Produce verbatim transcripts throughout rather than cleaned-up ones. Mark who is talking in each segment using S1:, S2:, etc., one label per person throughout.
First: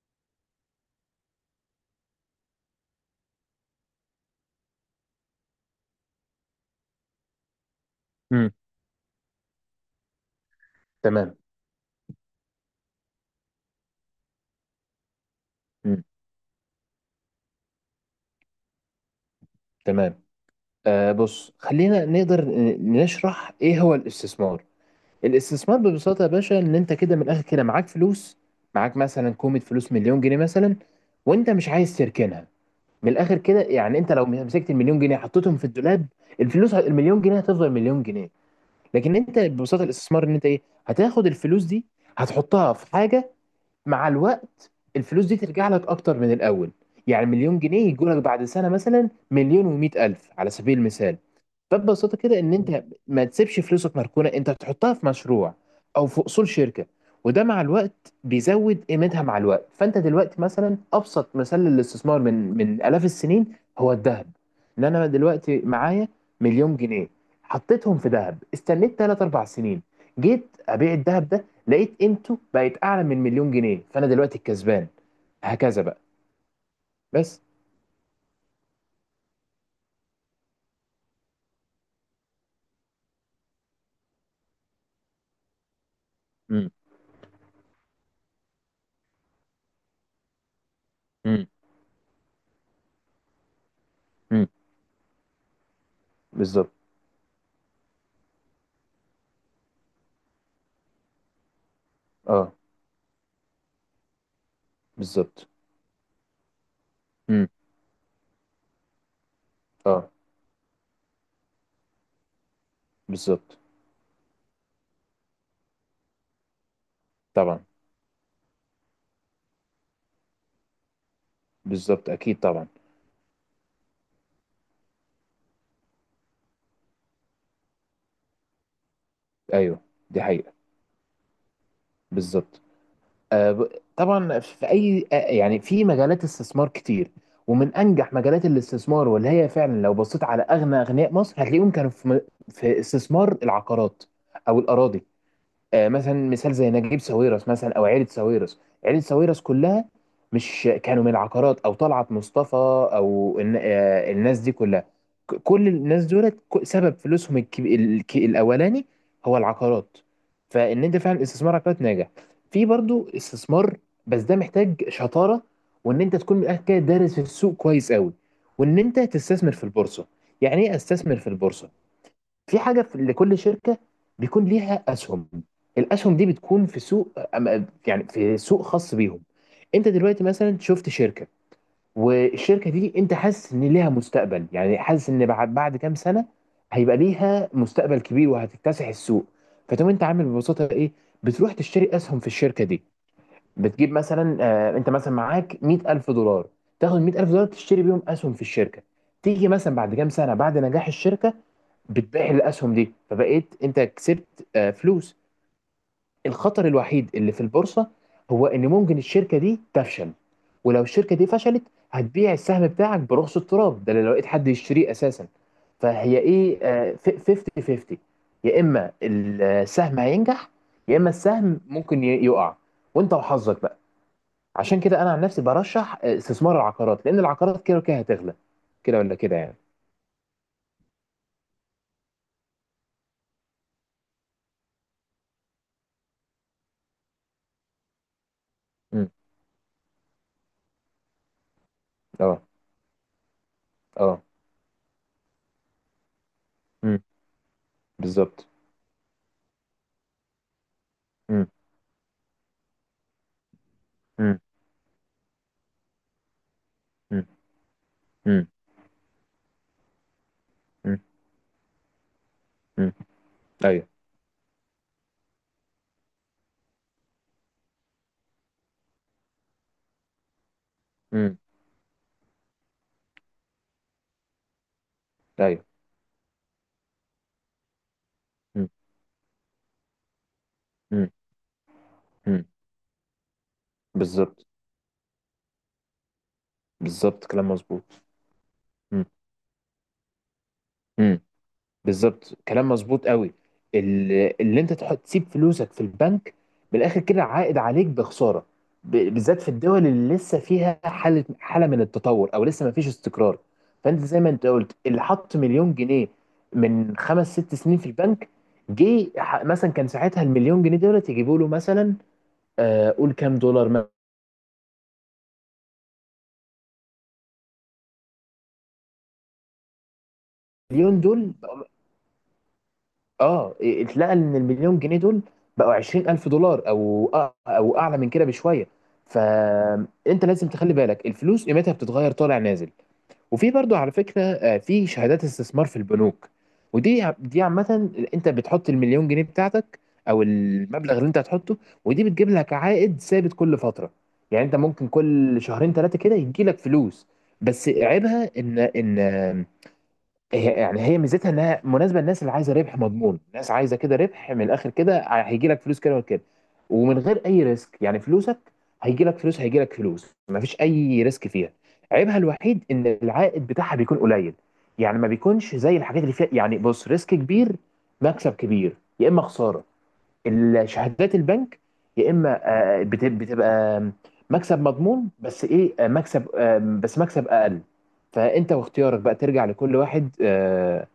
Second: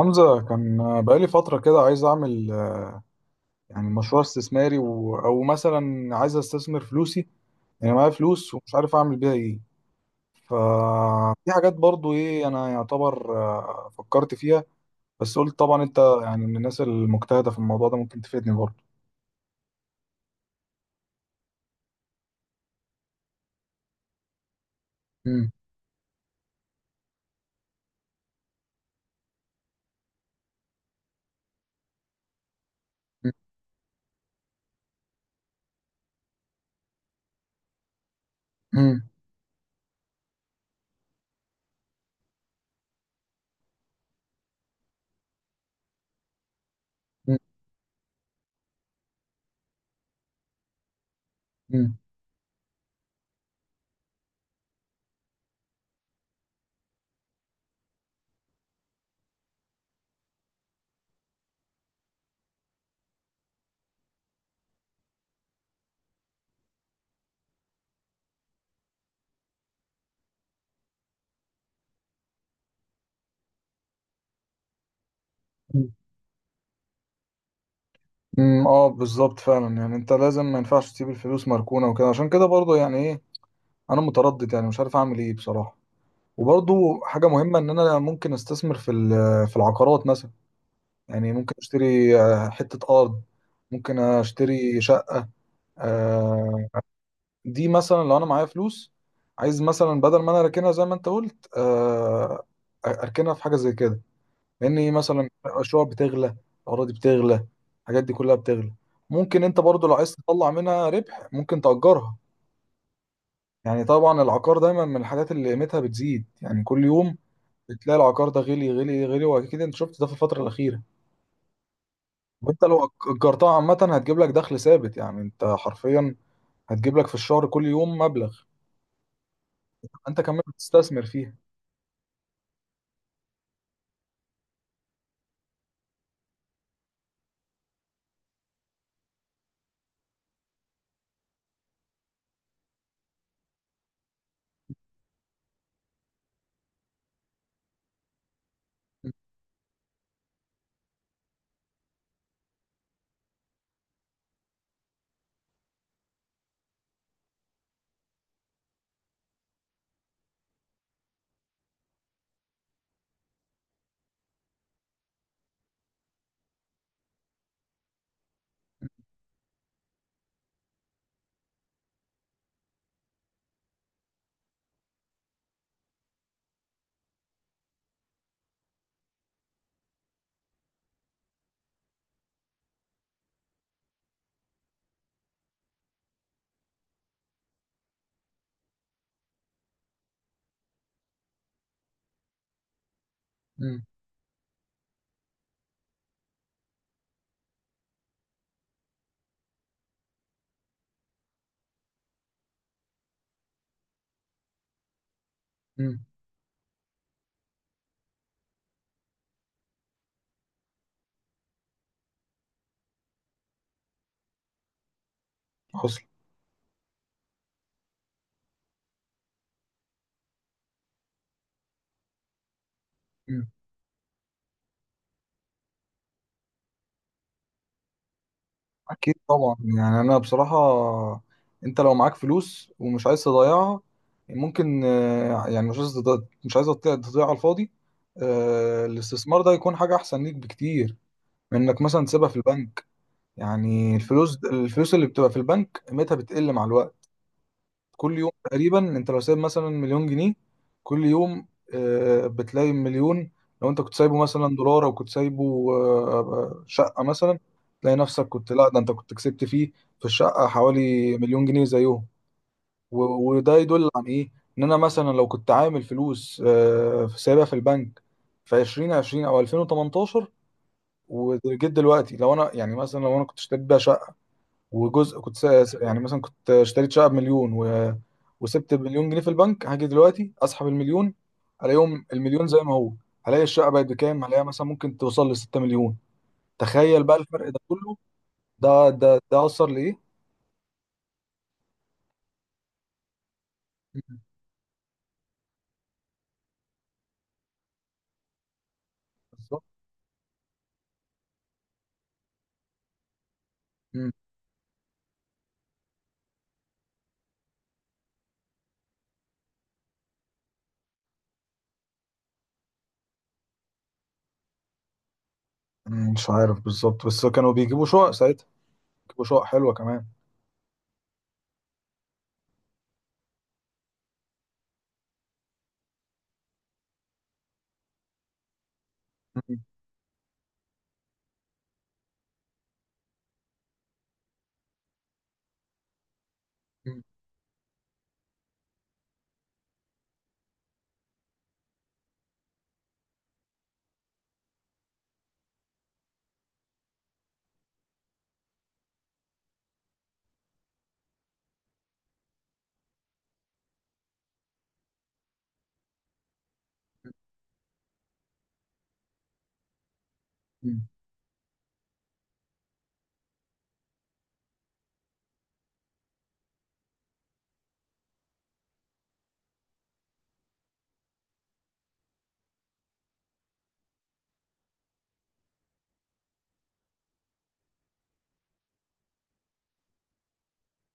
S1: حمزة كان بقالي فترة كده عايز أعمل يعني مشروع استثماري و أو مثلا عايز أستثمر فلوسي. يعني معايا
S2: امم
S1: فلوس ومش عارف أعمل بيها إيه.
S2: تمام.
S1: ففي حاجات برضو إيه أنا يعتبر، آه، فكرت فيها. بس قلت طبعا أنت
S2: امم
S1: يعني من الناس المجتهدة في الموضوع ده ممكن تفيدني برضو.
S2: تمام. آه، بص خلينا نقدر ن- نشرح ايه هو الاستثمار.
S1: مم.
S2: الاستثمار ببساطة يا باشا ان انت كده من الاخر كده معاك فلوس. معاك مثلا كومة فلوس، مليون جنيه مثلا، وانت مش عايز تركنها. من
S1: مم.
S2: الاخر كده يعني انت لو مسكت المليون جنيه حطيتهم في الدولاب، الفلوس ه- المليون جنيه هتفضل مليون جنيه.
S1: مم.
S2: لكن انت ببساطة الاستثمار ان انت ايه، هتاخد الفلوس دي هتحطها في حاجة، مع الوقت الفلوس دي ترجع لك اكتر من الاول. يعني
S1: مم.
S2: مليون جنيه يجوا لك بعد سنة مثلا مليون ومئة الف على سبيل المثال. فببساطه كده ان انت ما تسيبش فلوسك مركونه، انت تحطها في مشروع او في اصول شركه، وده مع الوقت بيزود قيمتها. مع الوقت فانت دلوقتي مثلا ابسط مثال للاستثمار من من الاف السنين هو الذهب. ان انا دلوقتي معايا مليون جنيه حطيتهم في ذهب، استنيت تلات اربع سنين، جيت ابيع الذهب ده لقيت قيمته بقت اعلى من مليون جنيه، فانا دلوقتي الكسبان، هكذا
S1: مم.
S2: بقى، بس.
S1: مم. اه، بالظبط فعلا يعني انت لازم ما ينفعش تسيب الفلوس مركونة وكده. عشان كده برضو يعني ايه، انا متردد يعني مش عارف اعمل ايه بصراحة.
S2: امم
S1: وبرضو حاجة مهمة إن أنا ممكن أستثمر في ال- في العقارات مثلا. يعني
S2: امم
S1: ممكن أشتري، آه، حتة أرض. ممكن
S2: امم.
S1: أشتري شقة آه،
S2: بالظبط.
S1: دي مثلا لو أنا معايا فلوس، عايز مثلا بدل ما أنا أركنها زي ما أنت قلت، آه،
S2: اه
S1: أركنها في حاجة زي كده. لأن إيه مثلا،
S2: بالظبط.
S1: الشقق بتغلى، الأراضي بتغلى،
S2: امم
S1: الحاجات دي كلها بتغلى. ممكن أنت برضو لو
S2: اه
S1: عايز تطلع منها ربح ممكن تأجرها.
S2: بالظبط.
S1: يعني طبعا العقار دايما من الحاجات اللي قيمتها بتزيد يعني كل يوم.
S2: طبعا.
S1: بتلاقي العقار ده غلي غلي غلي، واكيد انت شفت ده في الفتره الاخيره.
S2: بالظبط. اكيد
S1: وانت
S2: طبعا.
S1: لو أج- اجرتها عامه هتجيب لك دخل ثابت، يعني انت حرفيا هتجيب لك في الشهر كل يوم مبلغ.
S2: ايوه.
S1: انت
S2: دي
S1: كمان
S2: حقيقة.
S1: بتستثمر فيها.
S2: بالظبط. آه، ب- طبعا في اي آه، يعني في مجالات استثمار كتير. ومن انجح مجالات الاستثمار واللي هي فعلا لو بصيت على اغنى اغنياء مصر هتلاقيهم كانوا في م- في استثمار العقارات او الاراضي. آه، مثلا مثال زي نجيب ساويرس مثلا او عيله ساويرس، عيله
S1: م-
S2: ساويرس كلها مش كانوا من العقارات، او طلعت مصطفى او الن- آه، الناس دي كلها، ك- كل الناس دولت ك- سبب فلوسهم الكب- الك- الاولاني هو العقارات. فان انت فعلا استثمار عقارات ناجح، في برضو استثمار، بس ده محتاج شطاره، وان انت تكون من الاخر كده دارس في السوق كويس قوي، وان انت تستثمر في البورصه. يعني ايه استثمر في البورصه؟ في حاجه، في لكل شركه بيكون ليها اسهم، الاسهم دي بتكون في سوق أم- يعني في سوق خاص بيهم. انت دلوقتي مثلا شفت شركه، والشركه دي انت حاسس ان ليها مستقبل، يعني حاسس ان بعد بعد كام سنه هيبقى ليها مستقبل كبير وهتكتسح السوق. فتقوم انت عامل ببساطه ايه، بتروح تشتري اسهم في الشركه دي،
S1: م-
S2: بتجيب مثلا آه، انت مثلا معاك مئة الف دولار، تاخد مئة الف دولار تشتري بيهم اسهم في الشركه. تيجي مثلا بعد كام سنه بعد نجاح الشركه، بتبيع الاسهم دي فبقيت انت كسبت آه، فلوس.
S1: م.
S2: الخطر الوحيد اللي في البورصه هو ان ممكن الشركه دي تفشل، ولو الشركه دي فشلت هتبيع السهم بتاعك برخص التراب ده، لو لقيت حد يشتريه اساسا.
S1: حصل.
S2: فهي ايه آه، ف- خمسين خمسين، يا اما السهم هينجح يا اما السهم ممكن ي- يقع، وانت
S1: م.
S2: وحظك بقى. عشان كده انا عن نفسي برشح آه، استثمار العقارات، لان العقارات كده وكده هتغلى، كده
S1: اكيد
S2: ولا كده يعني.
S1: طبعا يعني انا بصراحه، انت لو معاك فلوس ومش عايز تضيعها، ممكن، آه، يعني مش عايز تض- مش عايز تضيع تضيع على الفاضي. آه،
S2: امم
S1: الاستثمار ده يكون حاجه احسن ليك بكتير من انك مثلا تسيبها في
S2: اه.
S1: البنك. يعني
S2: اه.
S1: الفلوس الفلوس اللي بتبقى في البنك قيمتها بتقل مع الوقت.
S2: امم
S1: كل يوم
S2: بالظبط.
S1: تقريبا انت لو سايب مثلا مليون جنيه، كل يوم
S2: امم
S1: آه، بتلاقي مليون. لو انت كنت سايبه
S2: امم
S1: مثلا دولار، او كنت سايبه آه، شقة
S2: امم
S1: مثلا، تلاقي نفسك
S2: امم
S1: كنت، لا ده انت كنت كسبت فيه في الشقة
S2: امم
S1: حوالي مليون جنيه زيهم.
S2: أمم.
S1: و- وده
S2: ايوه.
S1: يدل عن ايه؟ ان انا مثلا لو كنت عامل فلوس، آه، في سايبها في البنك في ألفين وعشرين او ألفين وتمنتاشر،
S2: امم
S1: وجيت دلوقتي لو انا يعني مثلا لو انا كنت اشتريت بيها شقة، وجزء كنت
S2: ايوه.
S1: س- يعني مثلا كنت اشتريت شقه بمليون و،
S2: امم
S1: وسبت مليون جنيه في البنك، هاجي دلوقتي اسحب
S2: امم
S1: المليون الاقيهم
S2: أمم.
S1: المليون زي ما هو. هلاقي الشقه بقت بكام،
S2: بالظبط.
S1: هلاقيها مثلا ممكن توصل ل ستة مليون. تخيل بقى
S2: بالظبط كلام
S1: الفرق ده كله.
S2: مظبوط.
S1: ده
S2: امم
S1: ده ده اثر لايه.
S2: أمم. بالظبط كلام مظبوط قوي.
S1: مم.
S2: ال- اللي انت تحط تسيب فلوسك في البنك بالاخر كده عائد عليك بخساره، ب- بالذات في
S1: بالظبط.
S2: الدول اللي لسه فيها حاله حاله من التطور او لسه ما فيش استقرار. فانت
S1: مم.
S2: زي ما انت قلت اللي حط مليون جنيه من خمس ست سنين في البنك، جه ح- مثلا كان ساعتها المليون جنيه دولت يجيبوا له مثلا آه، قول كام دولار.
S1: مم. مش عارف بالظبط بس كانوا بيجيبوا شقق ساعتها، بيجيبوا شقق حلوه كمان.
S2: مليون دول، اه، اتلقى ان المليون جنيه دول بقوا عشرين الف دولار، او أ- او اعلى من كده بشويه.
S1: مم.
S2: فانت لازم تخلي بالك الفلوس قيمتها بتتغير طالع نازل. وفي برضو على فكرة آه، في شهادات استثمار في البنوك،
S1: مم.
S2: ودي ع- دي عامة انت بتحط المليون جنيه بتاعتك او المبلغ اللي انت هتحطه، ودي بتجيب لك عائد ثابت كل فترة. يعني انت ممكن كل شهرين ثلاثة كده يجي لك فلوس. بس عيبها ان ان هي، يعني هي ميزتها انها مناسبه للناس اللي عايزه ربح مضمون، الناس عايزه كده ربح من الاخر كده هيجي لك فلوس كده وكده ومن غير اي ريسك، يعني فلوسك هيجي لك فلوس، هيجي لك فلوس ما فيش
S1: مم.
S2: اي ريسك فيها. عيبها الوحيد ان العائد بتاعها بيكون قليل، يعني ما بيكونش زي الحاجات اللي فيها يعني بص ريسك كبير، مكسب كبير يا اما خساره. الشهادات البنك يا اما آه، بت- بتبقى مكسب مضمون، بس ايه آه، مكسب آه، بس مكسب اقل. فانت واختيارك بقى ترجع لكل واحد آه،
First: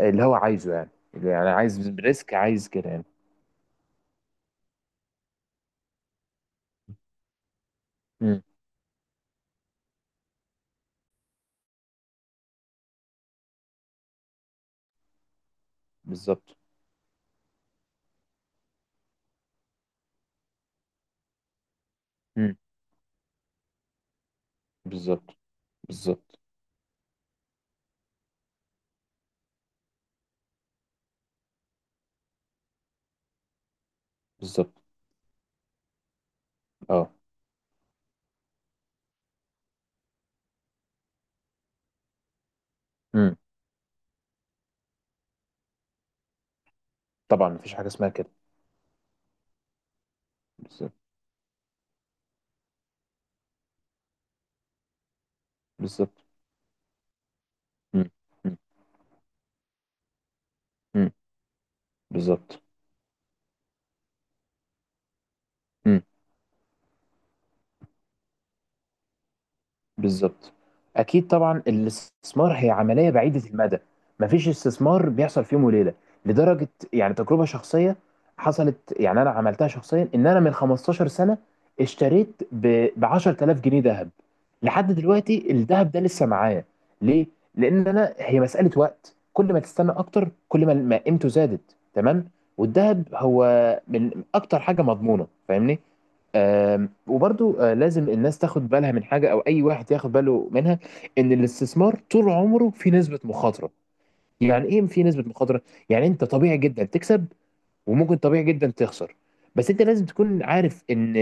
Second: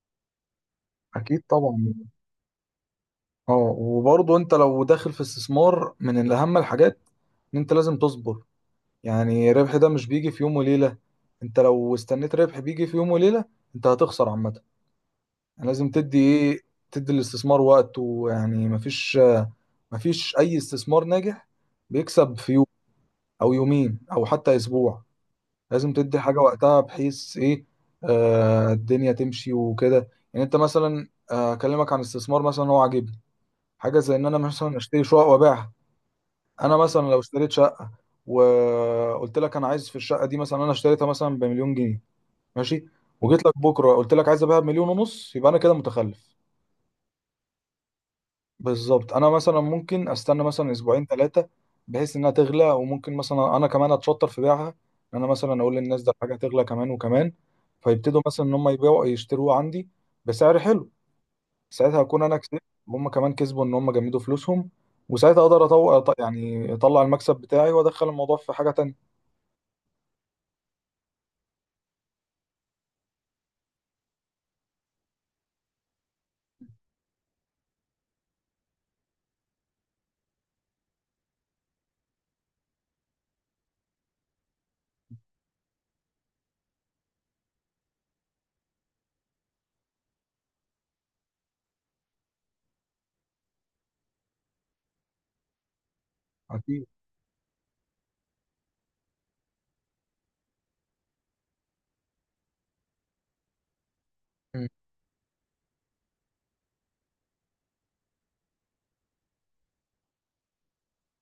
S2: اللي هو عايزه، يعني
S1: اكيد
S2: يعني عايز
S1: طبعا.
S2: ريسك عايز كده يعني.
S1: اه، وبرضه انت لو داخل في استثمار من الاهم الحاجات ان انت لازم تصبر.
S2: امم
S1: يعني ربح ده مش بيجي في يوم وليلة، انت لو استنيت ربح بيجي في يوم وليلة انت هتخسر عامة. يعني لازم تدي
S2: بالظبط.
S1: ايه، تدي الاستثمار وقت. ويعني مفيش مفيش اي استثمار ناجح بيكسب في
S2: امم
S1: يوم او يومين او حتى اسبوع.
S2: بالظبط.
S1: لازم تدي حاجة
S2: بالظبط.
S1: وقتها بحيث ايه، آه الدنيا تمشي وكده. يعني انت مثلا، آه، اكلمك عن استثمار مثلا هو عاجبني، حاجة زي ان انا مثلا
S2: بالظبط.
S1: اشتري شقق وابيعها. انا مثلا
S2: اه.
S1: لو اشتريت شقه، وقلت لك انا عايز في الشقه دي مثلا انا اشتريتها مثلا بمليون جنيه ماشي،
S2: امم
S1: وجيت لك بكره قلت لك عايز ابيعها بمليون ونص، يبقى انا كده متخلف.
S2: طبعا مفيش حاجه اسمها كده.
S1: بالظبط، انا مثلا ممكن استنى مثلا
S2: بالظبط.
S1: اسبوعين ثلاثه بحيث انها تغلى، وممكن مثلا انا كمان اتشطر في بيعها. إن انا مثلا اقول للناس ده
S2: بالظبط.
S1: الحاجه هتغلى كمان وكمان،
S2: امم
S1: فيبتدوا مثلا ان
S2: امم
S1: هم يبيعوا يشتروها عندي بسعر حلو.
S2: امم
S1: ساعتها اكون انا كسبت
S2: بالظبط.
S1: وهم كمان كسبوا ان هم جمدوا فلوسهم، وساعتها اقدر
S2: مم.
S1: اطلع يعني اطلع المكسب بتاعي وادخل الموضوع في حاجه تانية.
S2: بالظبط. اكيد طبعا الاستثمار هي عمليه بعيده المدى، مفيش استثمار بيحصل في يوم وليله، لدرجه يعني تجربه شخصيه حصلت، يعني انا عملتها شخصيا، ان انا من خمستاشر سنه اشتريت ب عشر تلاف جنيه ذهب، لحد دلوقتي الذهب ده لسه معايا. ليه؟ لان انا هي مساله وقت، كل ما تستنى اكتر كل ما ما قيمته زادت، تمام، والذهب هو من اكتر حاجه مضمونه، فاهمني.
S1: اكيد.
S2: وبرضو آه، لازم الناس تاخد بالها من حاجة، أو أي واحد ياخد باله منها، إن الاستثمار طول عمره في نسبة مخاطرة. يعني
S1: مم.
S2: إيه في نسبة مخاطرة؟ يعني أنت طبيعي جدا تكسب، وممكن طبيعي جدا تخسر. بس أنت لازم تكون عارف إن،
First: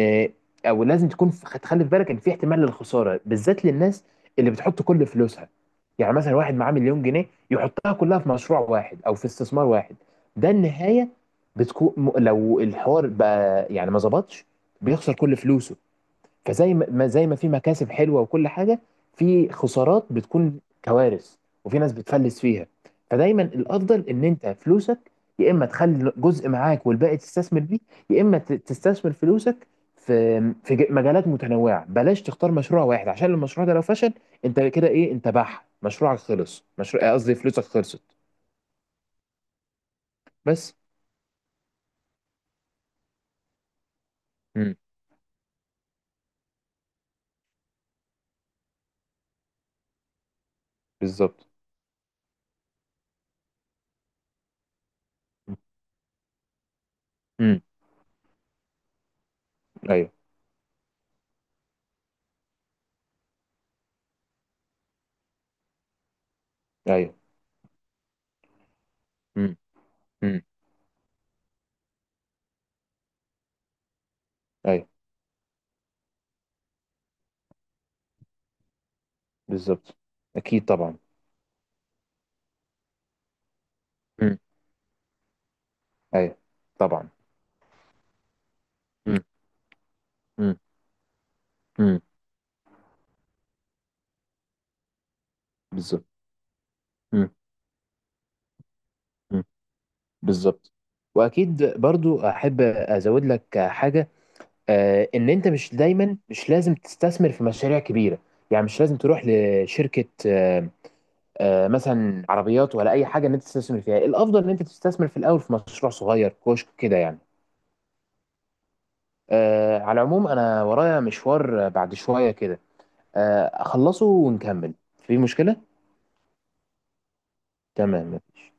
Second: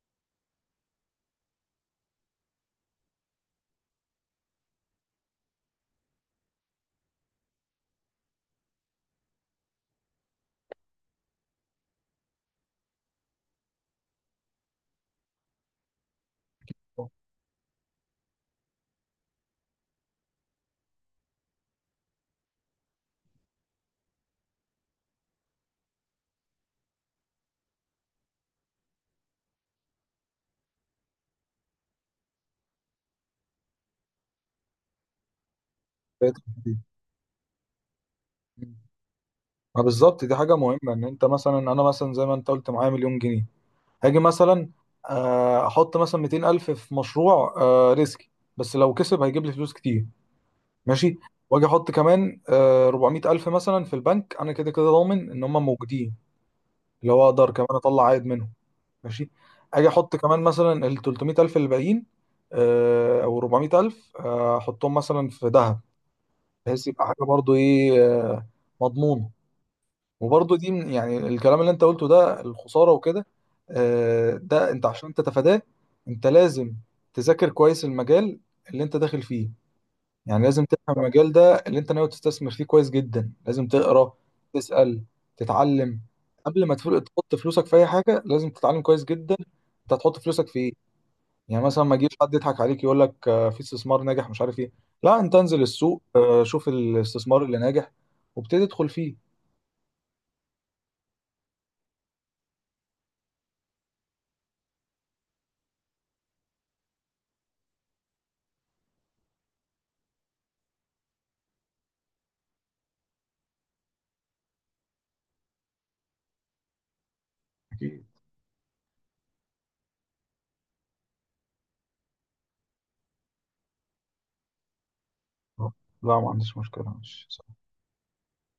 S2: أو لازم تكون ف- تخلي في بالك إن في احتمال للخسارة، بالذات للناس اللي بتحط كل فلوسها. يعني مثلا واحد معاه مليون جنيه يحطها كلها في مشروع واحد أو في استثمار واحد، ده النهاية بتكون لو الحوار بقى يعني ما ظبطش بيخسر كل فلوسه. فزي ما ما- زي ما في مكاسب حلوه وكل حاجه، في خسارات بتكون كوارث، وفي ناس بتفلس فيها. فدايما الافضل ان انت فلوسك يا اما تخلي جزء معاك والباقي تستثمر بيه، يا اما ت- تستثمر فلوسك في في ج- مجالات متنوعه. بلاش تختار مشروع واحد، عشان المشروع ده لو فشل انت كده ايه، انت بح مشروعك
S1: بقيت
S2: خلص،
S1: كتير.
S2: مشروع قصدي فلوسك خلصت،
S1: مم. ما بالظبط، دي حاجه
S2: بس.
S1: مهمه. ان انت مثلا، انا مثلا زي ما انت قلت معايا مليون جنيه، هاجي مثلا
S2: امم
S1: آه، احط مثلا ميتين الف في مشروع، آه، ريسكي، بس لو كسب هيجيب لي فلوس كتير، ماشي.
S2: بالظبط.
S1: واجي احط كمان آه، اربعمية الف مثلا في البنك، انا كده كده ضامن ان هم موجودين، اللي هو اقدر
S2: امم
S1: كمان اطلع عائد منهم، ماشي. اجي
S2: ايوه.
S1: احط كمان مثلا ال تلتمية الف اللي باقيين، آه، او اربعمية الف، آه، احطهم مثلا في ذهب بحيث يبقى
S2: ايوه.
S1: حاجه برضو ايه، آه، مضمونه.
S2: امم
S1: وبرضه دي من- يعني الكلام اللي انت قلته ده الخسارة وكده، آه، ده انت
S2: ايوه.
S1: عشان تتفاداه انت لازم تذاكر كويس المجال اللي انت داخل فيه.
S2: بالظبط.
S1: يعني لازم
S2: اكيد طبعا.
S1: تفهم المجال ده اللي انت ناوي تستثمر فيه كويس جدا، لازم تقرا،
S2: مم.
S1: تسأل، تتعلم
S2: ايوه.
S1: قبل ما تفل-
S2: طبعا.
S1: تحط فلوسك في اي حاجة. لازم تتعلم كويس
S2: مم.
S1: جدا انت هتحط فلوسك
S2: مم.
S1: في ايه. يعني مثلا ما
S2: مم.
S1: يجيش حد يضحك عليك يقول لك آه، في استثمار ناجح مش عارف ايه، لا انت انزل السوق
S2: بالظبط.
S1: آه، شوف
S2: مم.
S1: الاستثمار اللي ناجح وابتدي ادخل فيه.
S2: مم. بالظبط. واكيد برضو احب ازود لك حاجه، آه، ان انت مش دايما مش لازم تستثمر في مشاريع كبيره، يعني مش لازم تروح لشركه آه، آه، مثلا عربيات ولا اي حاجه ان انت تستثمر فيها، الافضل ان انت تستثمر في الاول في مشروع صغير كشك كده يعني. آه، على العموم انا ورايا مشوار بعد شويه كده، آه، اخلصه ونكمل في مشكله.
S1: لا ما عنديش مشكلة، ماشي.
S2: تمام مفيش.